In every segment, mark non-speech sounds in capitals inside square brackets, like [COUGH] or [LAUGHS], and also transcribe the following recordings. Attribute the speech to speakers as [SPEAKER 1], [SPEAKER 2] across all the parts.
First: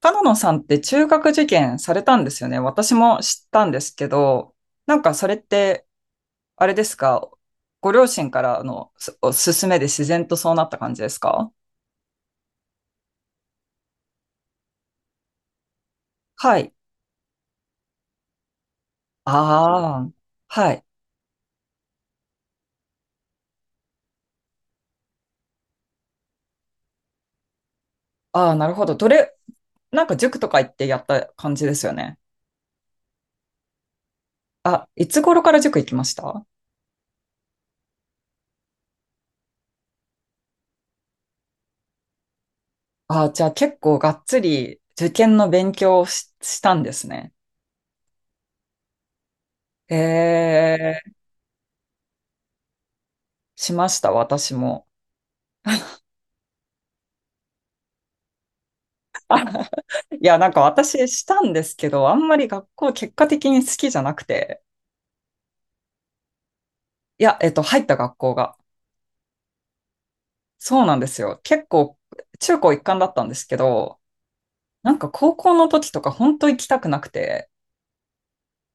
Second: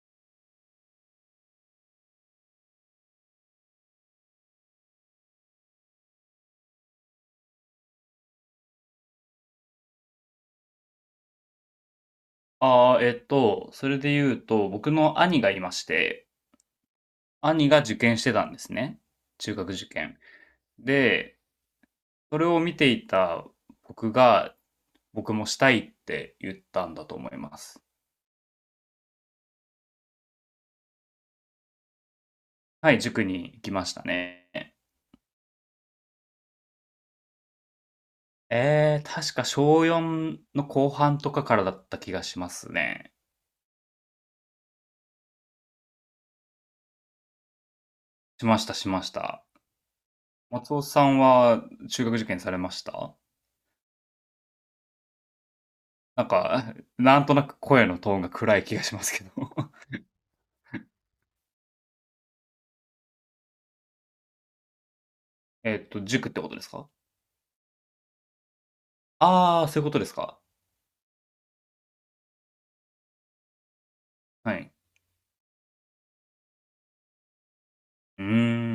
[SPEAKER 1] 角野さんって中学受験されたんですよね。私も知ったんですけど、なんかそれって、あれですか、ご両親からのお勧めで自然とそうなった感じですか？
[SPEAKER 2] ああ、それで言うと、僕の兄がいまして、
[SPEAKER 1] はい。
[SPEAKER 2] 兄が受験してたんですね。中学受
[SPEAKER 1] ああ、
[SPEAKER 2] 験。
[SPEAKER 1] はい。
[SPEAKER 2] で、それを見ていた僕が、僕もしたいって言ったんだと思います。
[SPEAKER 1] ああ、なるほど。なんか塾とか行ってやった感じですよね。
[SPEAKER 2] はい、塾に行きましたね。
[SPEAKER 1] あ、いつ頃から塾行きました？
[SPEAKER 2] 確か小4の後半とかからだった気がしますね。
[SPEAKER 1] ああ、じゃあ結構がっつり受験の勉強をしたんですね。
[SPEAKER 2] しました、しました。
[SPEAKER 1] え
[SPEAKER 2] 松尾さ
[SPEAKER 1] え、
[SPEAKER 2] んは中学受験されました？
[SPEAKER 1] しました、私も。
[SPEAKER 2] なんか、なんとなく声のトーンが暗い気がしますけど。
[SPEAKER 1] いや、なんか私したんですけど、あんまり学校結果的に好きじゃなくて、
[SPEAKER 2] [LAUGHS] 塾ってことですか？
[SPEAKER 1] いや、入った学校が。
[SPEAKER 2] ああ、そういうことですか。
[SPEAKER 1] そうなんですよ。結構、中高一貫だったんですけど、
[SPEAKER 2] はい。
[SPEAKER 1] なんか高校の時とか本当行きたくなくて、
[SPEAKER 2] うー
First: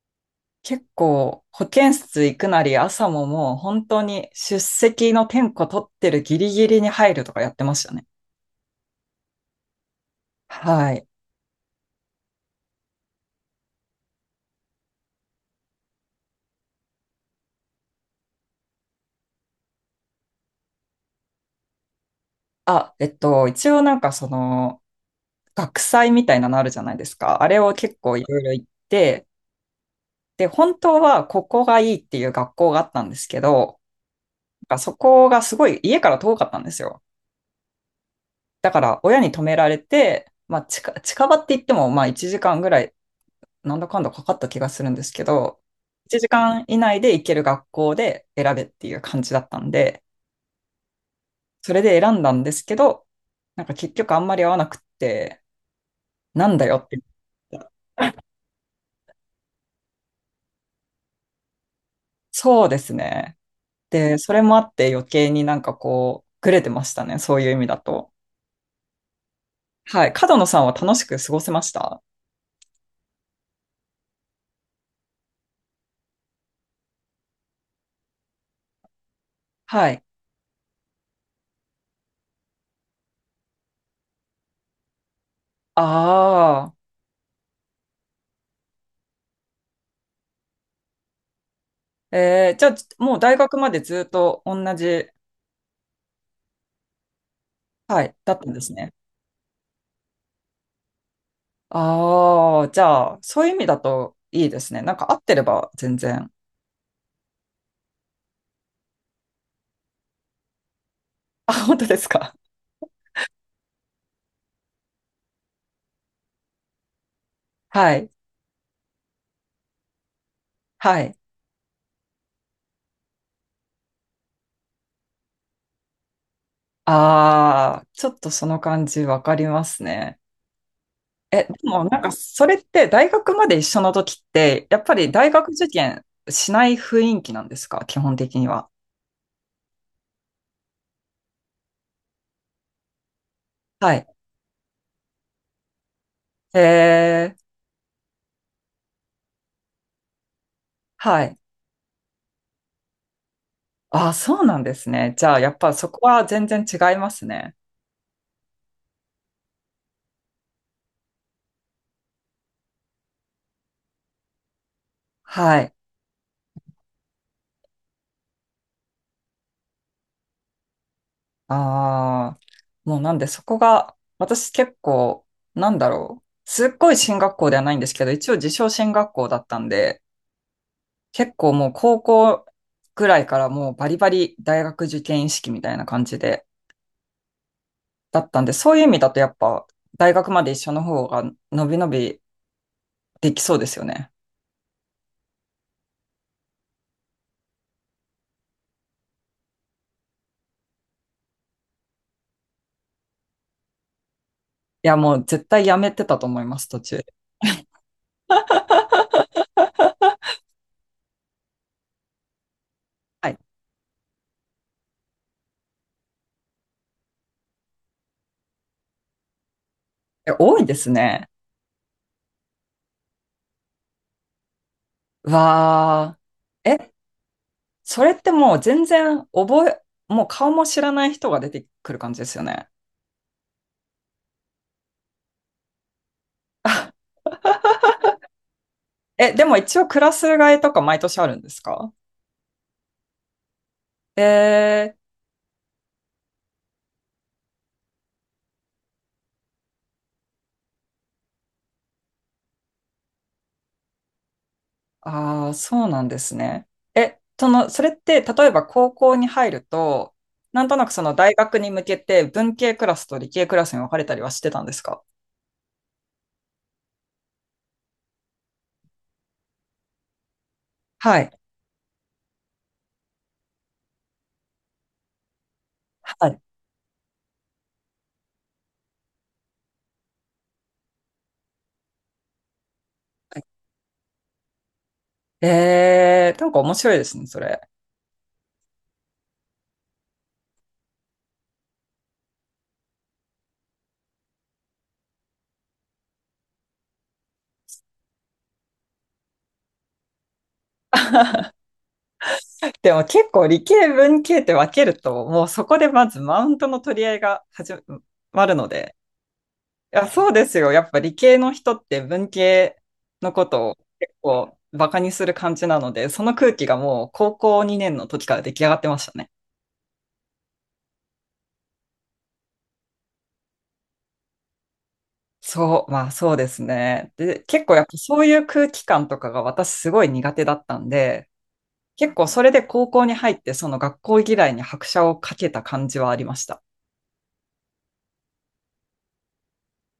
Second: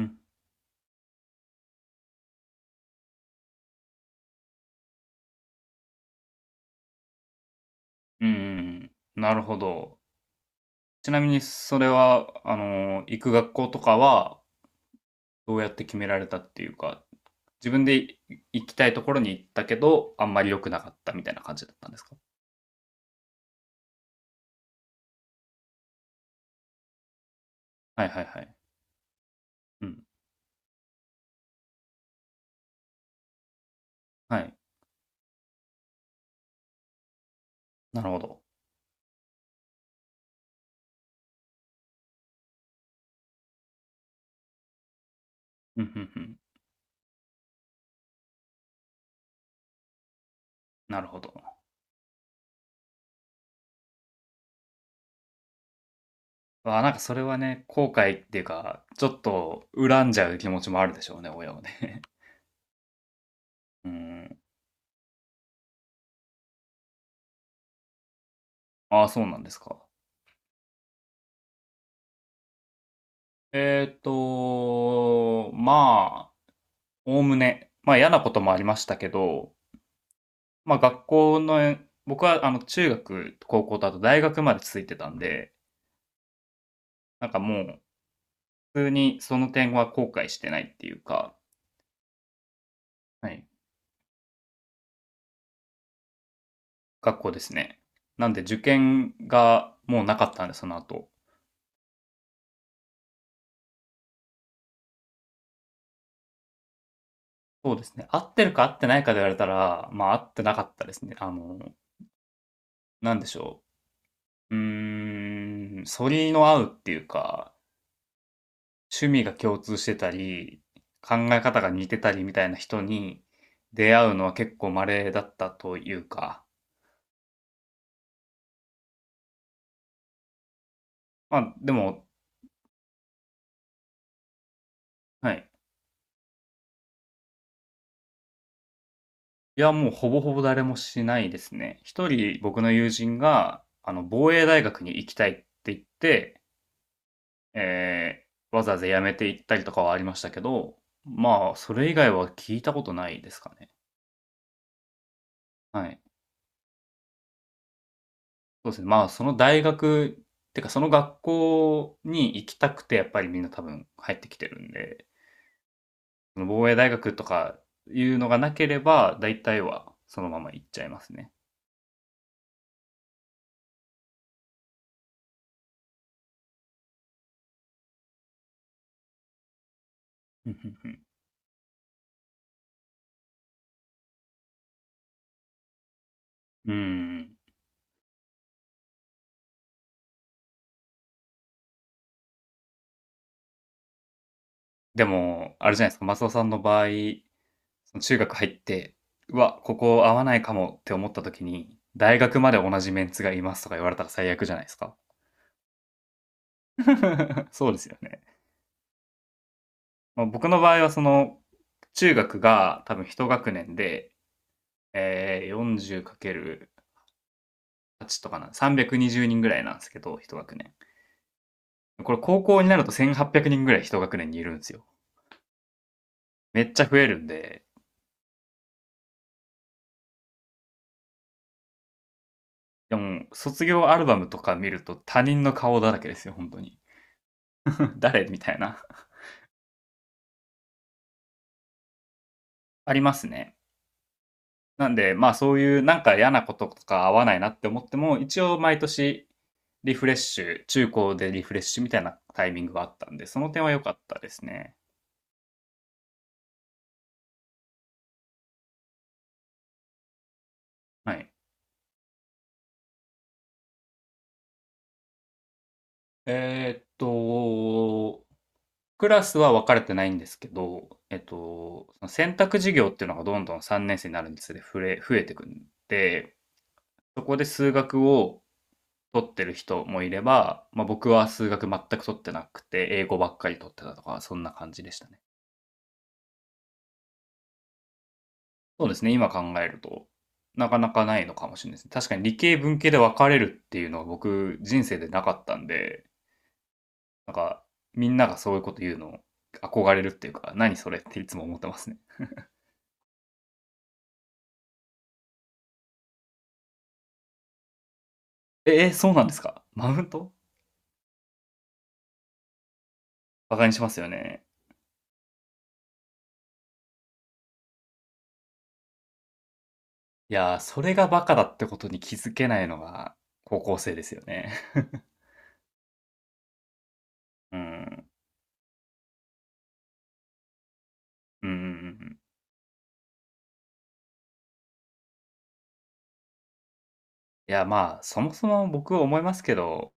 [SPEAKER 2] ん。
[SPEAKER 1] 結構保健室行くなり朝ももう本当に出席の点呼取ってるギリギリに入るとかやってましたね。
[SPEAKER 2] うんうんうん。なるほど。
[SPEAKER 1] はい。
[SPEAKER 2] ちなみにそれは、行く学校とかは、どうやって決められたっていうか、自分で行きたいところに行ったけど、あんまり良くなかったみたいな感じだったんですか？
[SPEAKER 1] あ、一応なんかその学祭みたいなのあるじゃないですか。あれを結
[SPEAKER 2] はい
[SPEAKER 1] 構
[SPEAKER 2] は
[SPEAKER 1] い
[SPEAKER 2] い
[SPEAKER 1] ろ
[SPEAKER 2] は
[SPEAKER 1] いろ
[SPEAKER 2] い。
[SPEAKER 1] 行って、
[SPEAKER 2] うん。
[SPEAKER 1] で、本当はここがいいっていう学校があったんですけど、
[SPEAKER 2] はい。
[SPEAKER 1] そこがすごい家から遠かったんですよ。
[SPEAKER 2] なるほど。
[SPEAKER 1] だから親に止められて、まあ近場って言ってもまあ1時間ぐらいなんだかんだかかった気がするんですけど、
[SPEAKER 2] うん、うん
[SPEAKER 1] 1
[SPEAKER 2] うん。
[SPEAKER 1] 時間以内で行ける学校で選べっていう感じだったんで、
[SPEAKER 2] なるほど。
[SPEAKER 1] それで選んだんですけど、なんか結局あんまり合わなくって、なんだよ
[SPEAKER 2] わあ、
[SPEAKER 1] っ
[SPEAKER 2] なん
[SPEAKER 1] て
[SPEAKER 2] かそれは
[SPEAKER 1] 言っ
[SPEAKER 2] ね、
[SPEAKER 1] た。
[SPEAKER 2] 後悔っていうか、ちょっと恨んじゃう気持ちもあるでしょうね、親はね。
[SPEAKER 1] そうですね。
[SPEAKER 2] [LAUGHS] うー
[SPEAKER 1] で、そ
[SPEAKER 2] ん。
[SPEAKER 1] れもあって余計になんかこう、ぐれてましたね。そういう意味だと。
[SPEAKER 2] ああ、そうなんですか。
[SPEAKER 1] はい。角野さんは楽しく過ごせました？
[SPEAKER 2] まあおおむね、まあ嫌なこともありましたけど、
[SPEAKER 1] はい。
[SPEAKER 2] まあ学校の、僕はあの中学、高校とあと大学まで続いてたんで、
[SPEAKER 1] あ
[SPEAKER 2] なんかもう普通にその点は後悔してないっていうか、
[SPEAKER 1] あ。じゃあ、もう
[SPEAKER 2] は
[SPEAKER 1] 大
[SPEAKER 2] い、
[SPEAKER 1] 学までずっと同じ、
[SPEAKER 2] 学校ですね。
[SPEAKER 1] はい、
[SPEAKER 2] な
[SPEAKER 1] だ
[SPEAKER 2] ん
[SPEAKER 1] っ
[SPEAKER 2] で
[SPEAKER 1] たん
[SPEAKER 2] 受
[SPEAKER 1] ですね。
[SPEAKER 2] 験がもうなかったんで、その後。
[SPEAKER 1] ああ、じゃあ、そういう意味だといいですね。なんか合ってれば全然。
[SPEAKER 2] そうですね。合ってるか合ってないかで言われたら、まあ合ってなかったですね。
[SPEAKER 1] あ、本当ですか。
[SPEAKER 2] なんでしょう。うーん、反りの合うっていうか、
[SPEAKER 1] はい。
[SPEAKER 2] 趣味が共通してたり、
[SPEAKER 1] は
[SPEAKER 2] 考
[SPEAKER 1] い。
[SPEAKER 2] え方が似てたりみたいな人に出会うのは結構稀だったというか、
[SPEAKER 1] ああ、ちょっとその感じわかりますね。
[SPEAKER 2] ま
[SPEAKER 1] え、で
[SPEAKER 2] あで
[SPEAKER 1] もなん
[SPEAKER 2] も、
[SPEAKER 1] かそれって大学まで一緒の時って、やっぱり大
[SPEAKER 2] はい。
[SPEAKER 1] 学受験しない雰囲気なんですか？基本的には。
[SPEAKER 2] いや、もうほぼほぼ誰もしないですね。一人僕の友人が、
[SPEAKER 1] はい。
[SPEAKER 2] 防衛大学に行きたいって言って、
[SPEAKER 1] えー、
[SPEAKER 2] えわざわざ辞めて行ったりとかはありましたけど、
[SPEAKER 1] はい。
[SPEAKER 2] まあ、それ以外は聞いたことないですかね。
[SPEAKER 1] あ、そうなんですね。じゃあ、やっぱ
[SPEAKER 2] は
[SPEAKER 1] そ
[SPEAKER 2] い。
[SPEAKER 1] こは全然違いますね。
[SPEAKER 2] そうですね。まあ、その大学、てかその学校に行きたくて、やっぱりみんな多分入ってきてるんで、
[SPEAKER 1] はい。
[SPEAKER 2] その防衛大学とかいうのがなければ、大体はそのまま行っちゃいますね。
[SPEAKER 1] ああ、もうなんでそこが、私結構、なんだろう。すっごい進学校ではないんですけど、一応自称進学校だったんで、
[SPEAKER 2] [LAUGHS] うんうんうん。
[SPEAKER 1] 結構もう高校ぐらいからもうバリバリ大学受験意識みたいな感じで、だったんで、そういう意味だとやっぱ大学まで一緒の方が伸び伸びできそうですよね。
[SPEAKER 2] でも、あれじゃないですか、マスオさんの場合、その中学入って、うわ、ここ合わないかもって思った時に、大学まで同じメンツがいますとか言われたら最悪じゃないです
[SPEAKER 1] い
[SPEAKER 2] か。
[SPEAKER 1] や、もう絶対やめてたと思います、途中。
[SPEAKER 2] [LAUGHS] そうですよね。まあ、僕の場合はその、中学が多分一
[SPEAKER 1] はい。
[SPEAKER 2] 学年で、えー、40×8 とかな、320人ぐらいなんですけど、
[SPEAKER 1] え、
[SPEAKER 2] 一
[SPEAKER 1] 多
[SPEAKER 2] 学
[SPEAKER 1] い
[SPEAKER 2] 年。
[SPEAKER 1] ですね。
[SPEAKER 2] これ高校になると1800人ぐらい一学年にいるんですよ。
[SPEAKER 1] わあ。
[SPEAKER 2] めっちゃ
[SPEAKER 1] え、
[SPEAKER 2] 増えるんで、
[SPEAKER 1] それってもう全然もう顔も知らない人が出てくる感じですよね。
[SPEAKER 2] でも卒業アルバムとか見ると他人の顔だらけですよ、本当に。
[SPEAKER 1] あ
[SPEAKER 2] [LAUGHS] 誰みたいな。[LAUGHS]
[SPEAKER 1] え、でも一応クラス替えとか毎年あるんですか？
[SPEAKER 2] ありますね。
[SPEAKER 1] え
[SPEAKER 2] なん
[SPEAKER 1] ー、
[SPEAKER 2] で、まあそういうなんか嫌なこととか合わないなって思っても、一応毎年リフレッシュ、中高でリフレッシュみたいなタイミングがあったんで、その点は良かったですね。
[SPEAKER 1] ああ、そうなんですね。え、その、それって例えば高校に入ると、なんとなくその
[SPEAKER 2] はい。
[SPEAKER 1] 大学に向けて文系クラスと理系クラスに分かれたりはしてたんですか？
[SPEAKER 2] えーっと、クラスは分かれてないんですけど、
[SPEAKER 1] はい。
[SPEAKER 2] その選択授業っていうのがどんどん3年生になるにつれ増えてくん
[SPEAKER 1] は
[SPEAKER 2] で、
[SPEAKER 1] い。
[SPEAKER 2] そこで数学を取ってる人もいれば、まあ、僕は数学全く取ってなくて、英語ばっかり取ってたとか、そんな感じでしたね。
[SPEAKER 1] なんか面白いですね、それ。
[SPEAKER 2] そうですね、今考えると、なかなかないのかもしれないですね。確かに理系、文系で分かれるっていうのは僕、人生でなかったんで、なんか、みんながそういうこと言うの憧れるっていうか、何それっていつも思ってますね。
[SPEAKER 1] でも結構理系文系って分けると、もうそこでまずマウントの取り合いが始まるので、
[SPEAKER 2] そうなんですか、マ
[SPEAKER 1] い
[SPEAKER 2] ウ
[SPEAKER 1] や、
[SPEAKER 2] ン
[SPEAKER 1] そ
[SPEAKER 2] ト？
[SPEAKER 1] うですよ。やっぱ理系の人って文系のこ
[SPEAKER 2] バカ
[SPEAKER 1] と
[SPEAKER 2] に
[SPEAKER 1] を
[SPEAKER 2] しますよ
[SPEAKER 1] 結
[SPEAKER 2] ね。
[SPEAKER 1] 構バカにする感じなので、その空気がもう高校2年の時から出来上がってましたね。
[SPEAKER 2] いやー、それがバカだってことに気づけないのが高校生ですよね。
[SPEAKER 1] そう、まあそうですね。で、
[SPEAKER 2] [LAUGHS] う
[SPEAKER 1] 結構やっぱ
[SPEAKER 2] ん。
[SPEAKER 1] そういう空気感とかが私すごい苦手だったんで、
[SPEAKER 2] うんうんう
[SPEAKER 1] 結
[SPEAKER 2] ん。
[SPEAKER 1] 構それで高校に入ってその学校嫌いに拍車をかけた感じはありました。
[SPEAKER 2] いや、まあ、そもそも僕は思いますけど、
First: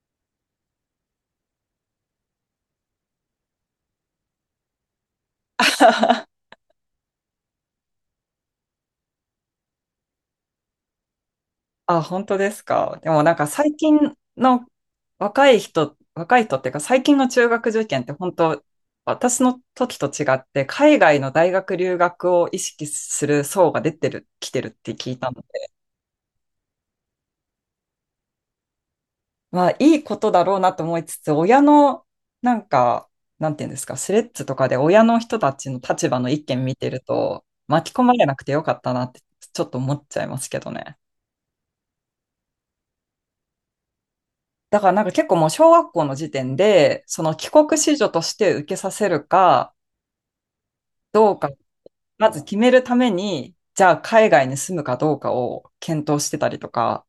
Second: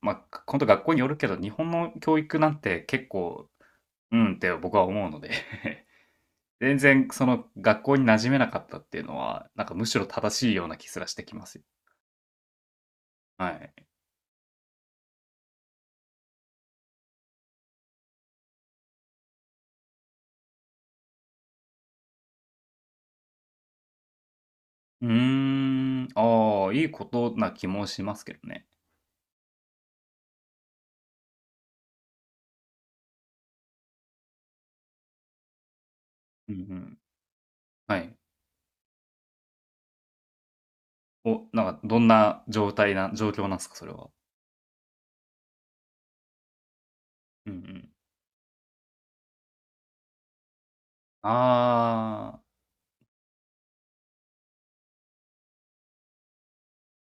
[SPEAKER 2] まあ、本当学校によるけど、日本の教育なんて結構、うんって僕は思うので、[LAUGHS]
[SPEAKER 1] [LAUGHS]
[SPEAKER 2] 全然その学校に馴染めなかったっていうのは、なんかむしろ正しいような気すらしてきますよ。
[SPEAKER 1] あ、本当ですか。でもなんか
[SPEAKER 2] は
[SPEAKER 1] 最
[SPEAKER 2] い。
[SPEAKER 1] 近の若い人、若い人っていうか最近の中学受験って本当、私の時と違って海外の大学留学を意識する層が出てる、来てるって
[SPEAKER 2] う
[SPEAKER 1] 聞
[SPEAKER 2] ー
[SPEAKER 1] いたので、
[SPEAKER 2] ん、ああ、いいことな気もしますけどね。
[SPEAKER 1] まあいいことだろうなと思いつつ、親のなんか、なんていうんですか、スレッズとかで親の人たちの立場の意
[SPEAKER 2] うん
[SPEAKER 1] 見
[SPEAKER 2] う
[SPEAKER 1] 見て
[SPEAKER 2] ん。
[SPEAKER 1] ると巻き
[SPEAKER 2] は
[SPEAKER 1] 込ま
[SPEAKER 2] い。
[SPEAKER 1] れなくてよかったなってちょっと思っちゃいますけどね。
[SPEAKER 2] お、なんかどんな状態な状況なんですか？それは。
[SPEAKER 1] だからなんか結構もう小学校の時点で、その帰
[SPEAKER 2] うんう
[SPEAKER 1] 国
[SPEAKER 2] ん。
[SPEAKER 1] 子女として受けさせるかどうか、ま
[SPEAKER 2] あ
[SPEAKER 1] ず
[SPEAKER 2] あ、
[SPEAKER 1] 決めるために、じゃあ海外に住むかどうかを検討してたりとか、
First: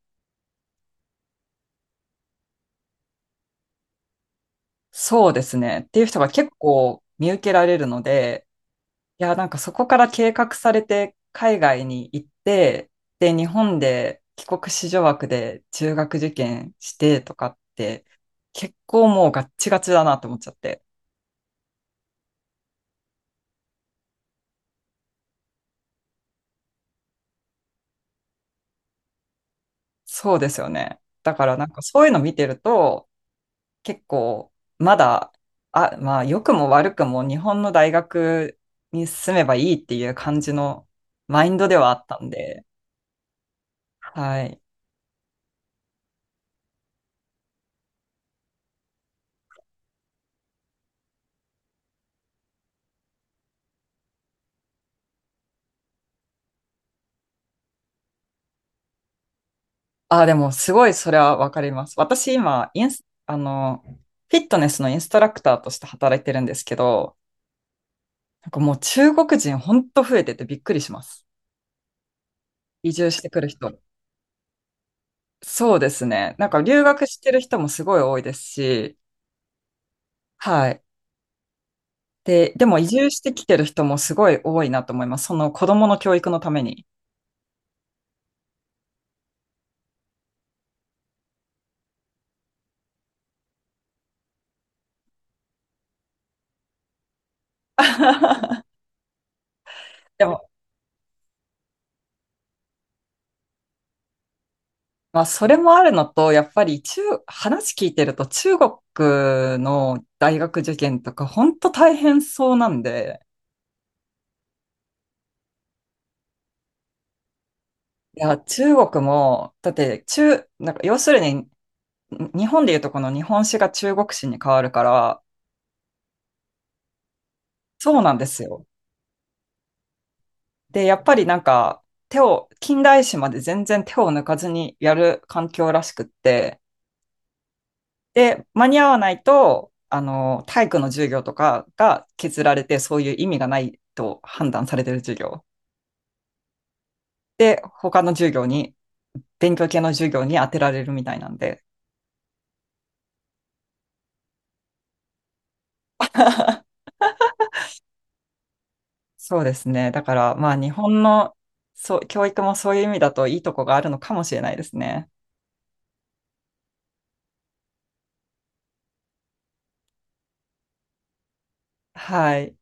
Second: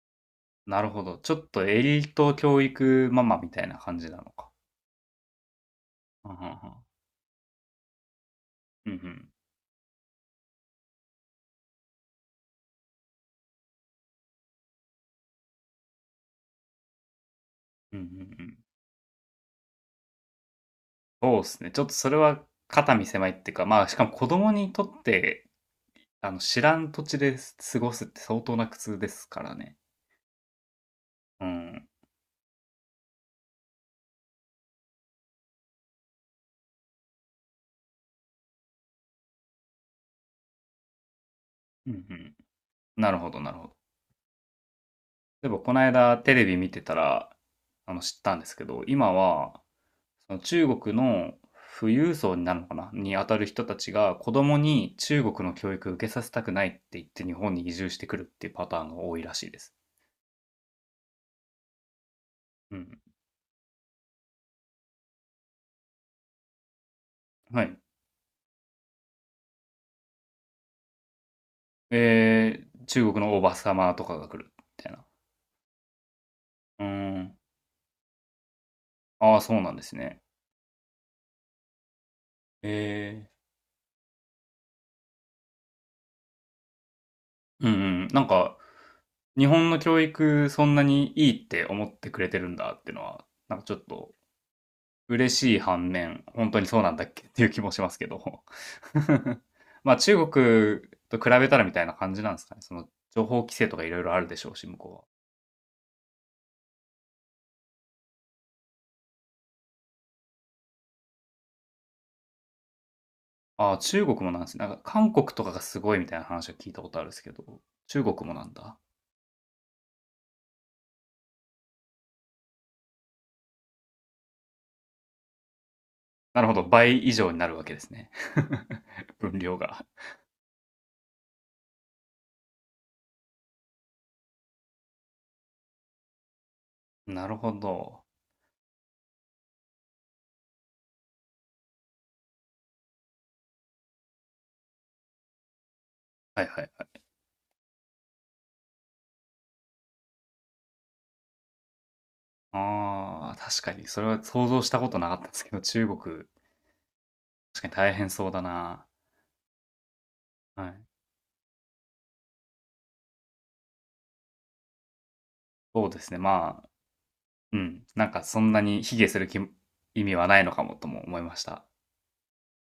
[SPEAKER 2] なるほど。ちょっとエリート教育ママみたいな感じなのか。
[SPEAKER 1] そうですね。っていう人が
[SPEAKER 2] は
[SPEAKER 1] 結
[SPEAKER 2] ん。
[SPEAKER 1] 構見受けられるので、
[SPEAKER 2] うんうん。うんう
[SPEAKER 1] い
[SPEAKER 2] ん。
[SPEAKER 1] や、なんかそこから計画されて海外に行って、で、日本で帰国子女枠で中学受験してとかっ
[SPEAKER 2] うんう
[SPEAKER 1] て、
[SPEAKER 2] んうん。
[SPEAKER 1] 結構もうガッチガチだなと思っちゃって。
[SPEAKER 2] そうですね。ちょっとそれは肩身狭いっていうか、まあ、しかも子供にとって、知らん土地で過ごすって相当な苦痛ですからね。
[SPEAKER 1] そうですよね。だ
[SPEAKER 2] う
[SPEAKER 1] からなんか
[SPEAKER 2] ん。
[SPEAKER 1] そういうの見てると、結構、まだ、あ、まあ、良くも悪くも日本の大学に進めばいいっていう感じのマインドでは
[SPEAKER 2] う
[SPEAKER 1] あ
[SPEAKER 2] んう
[SPEAKER 1] ったん
[SPEAKER 2] ん。
[SPEAKER 1] で、
[SPEAKER 2] なるほどなるほど。
[SPEAKER 1] はい。
[SPEAKER 2] 例えばこの間テレビ見てたら、知ったんですけど、今は、その中国の富裕層になるのかなに当たる人たちが子供に中国の教育を受けさせたくないって言って日本に移住してくるっていうパターンが多いらしいです。
[SPEAKER 1] あ、でも、すごいそれはわかります。私、今、
[SPEAKER 2] う
[SPEAKER 1] イン
[SPEAKER 2] ん。
[SPEAKER 1] ス、フィットネスのインストラクターとして働いてるんですけど、
[SPEAKER 2] はい。
[SPEAKER 1] なんかもう中国人ほんと増えててびっくりします。移住
[SPEAKER 2] 中
[SPEAKER 1] し
[SPEAKER 2] 国
[SPEAKER 1] て
[SPEAKER 2] の
[SPEAKER 1] く
[SPEAKER 2] お
[SPEAKER 1] る
[SPEAKER 2] ばさ
[SPEAKER 1] 人。
[SPEAKER 2] まとかが来るみたいな。
[SPEAKER 1] そうですね。なんか留
[SPEAKER 2] うー
[SPEAKER 1] 学して
[SPEAKER 2] ん。
[SPEAKER 1] る人もすごい多いですし、
[SPEAKER 2] ああ、そうなんですね。
[SPEAKER 1] はい。で、で
[SPEAKER 2] え
[SPEAKER 1] も移住し
[SPEAKER 2] ー。
[SPEAKER 1] てきてる人もすごい多いなと思います。その子供の教育のために。
[SPEAKER 2] うんうん。なんか、日本の教育そんなにいいって思ってくれてるんだっていうのは、なんかちょっと嬉しい反面、本当にそうなんだっけっていう気もしますけど。
[SPEAKER 1] [LAUGHS]
[SPEAKER 2] [LAUGHS] まあ
[SPEAKER 1] で
[SPEAKER 2] 中
[SPEAKER 1] も、
[SPEAKER 2] 国と比べたらみたいな感じなんですかね。その情報規制とかいろいろあるでしょうし、向こ
[SPEAKER 1] まあ、それもあるのと、やっぱり話聞いてると中国の大学受験とか、本当大変そうなんで、
[SPEAKER 2] うは。ああ、中国もなんですね。なんか韓国とかがすごいみたいな話を聞いたことあるんですけど、中国
[SPEAKER 1] い
[SPEAKER 2] も
[SPEAKER 1] や、
[SPEAKER 2] なん
[SPEAKER 1] 中
[SPEAKER 2] だ。
[SPEAKER 1] 国も、だってなんか要するに、日本でいうとこの日本史が中国史に変わるから、
[SPEAKER 2] なるほど。倍以上になるわけです
[SPEAKER 1] そう
[SPEAKER 2] ね。
[SPEAKER 1] なんですよ。
[SPEAKER 2] [LAUGHS] 分量が。
[SPEAKER 1] で、やっぱりなんか、近代史まで全然手を抜かずにやる環境らしくって、
[SPEAKER 2] なるほど。
[SPEAKER 1] で、間に合わないと、体育の授業とかが削られて、そういう意味がないと判断されてる授業。
[SPEAKER 2] はいはいはい。
[SPEAKER 1] で、他の授業に、勉強系の授業に当てられるみたいなんで。
[SPEAKER 2] ああ、確かに。それは想像したことなかったんですけど、中国、確かに大変そうだな。
[SPEAKER 1] そうですね。だから、まあ、
[SPEAKER 2] は
[SPEAKER 1] 日
[SPEAKER 2] い。
[SPEAKER 1] 本の、そう、教育もそういう意味だといいとこがあるのかもしれないですね。
[SPEAKER 2] そうですね。まあ、うん、なんかそんなに卑下する意味はないのかもとも思いました。
[SPEAKER 1] はい。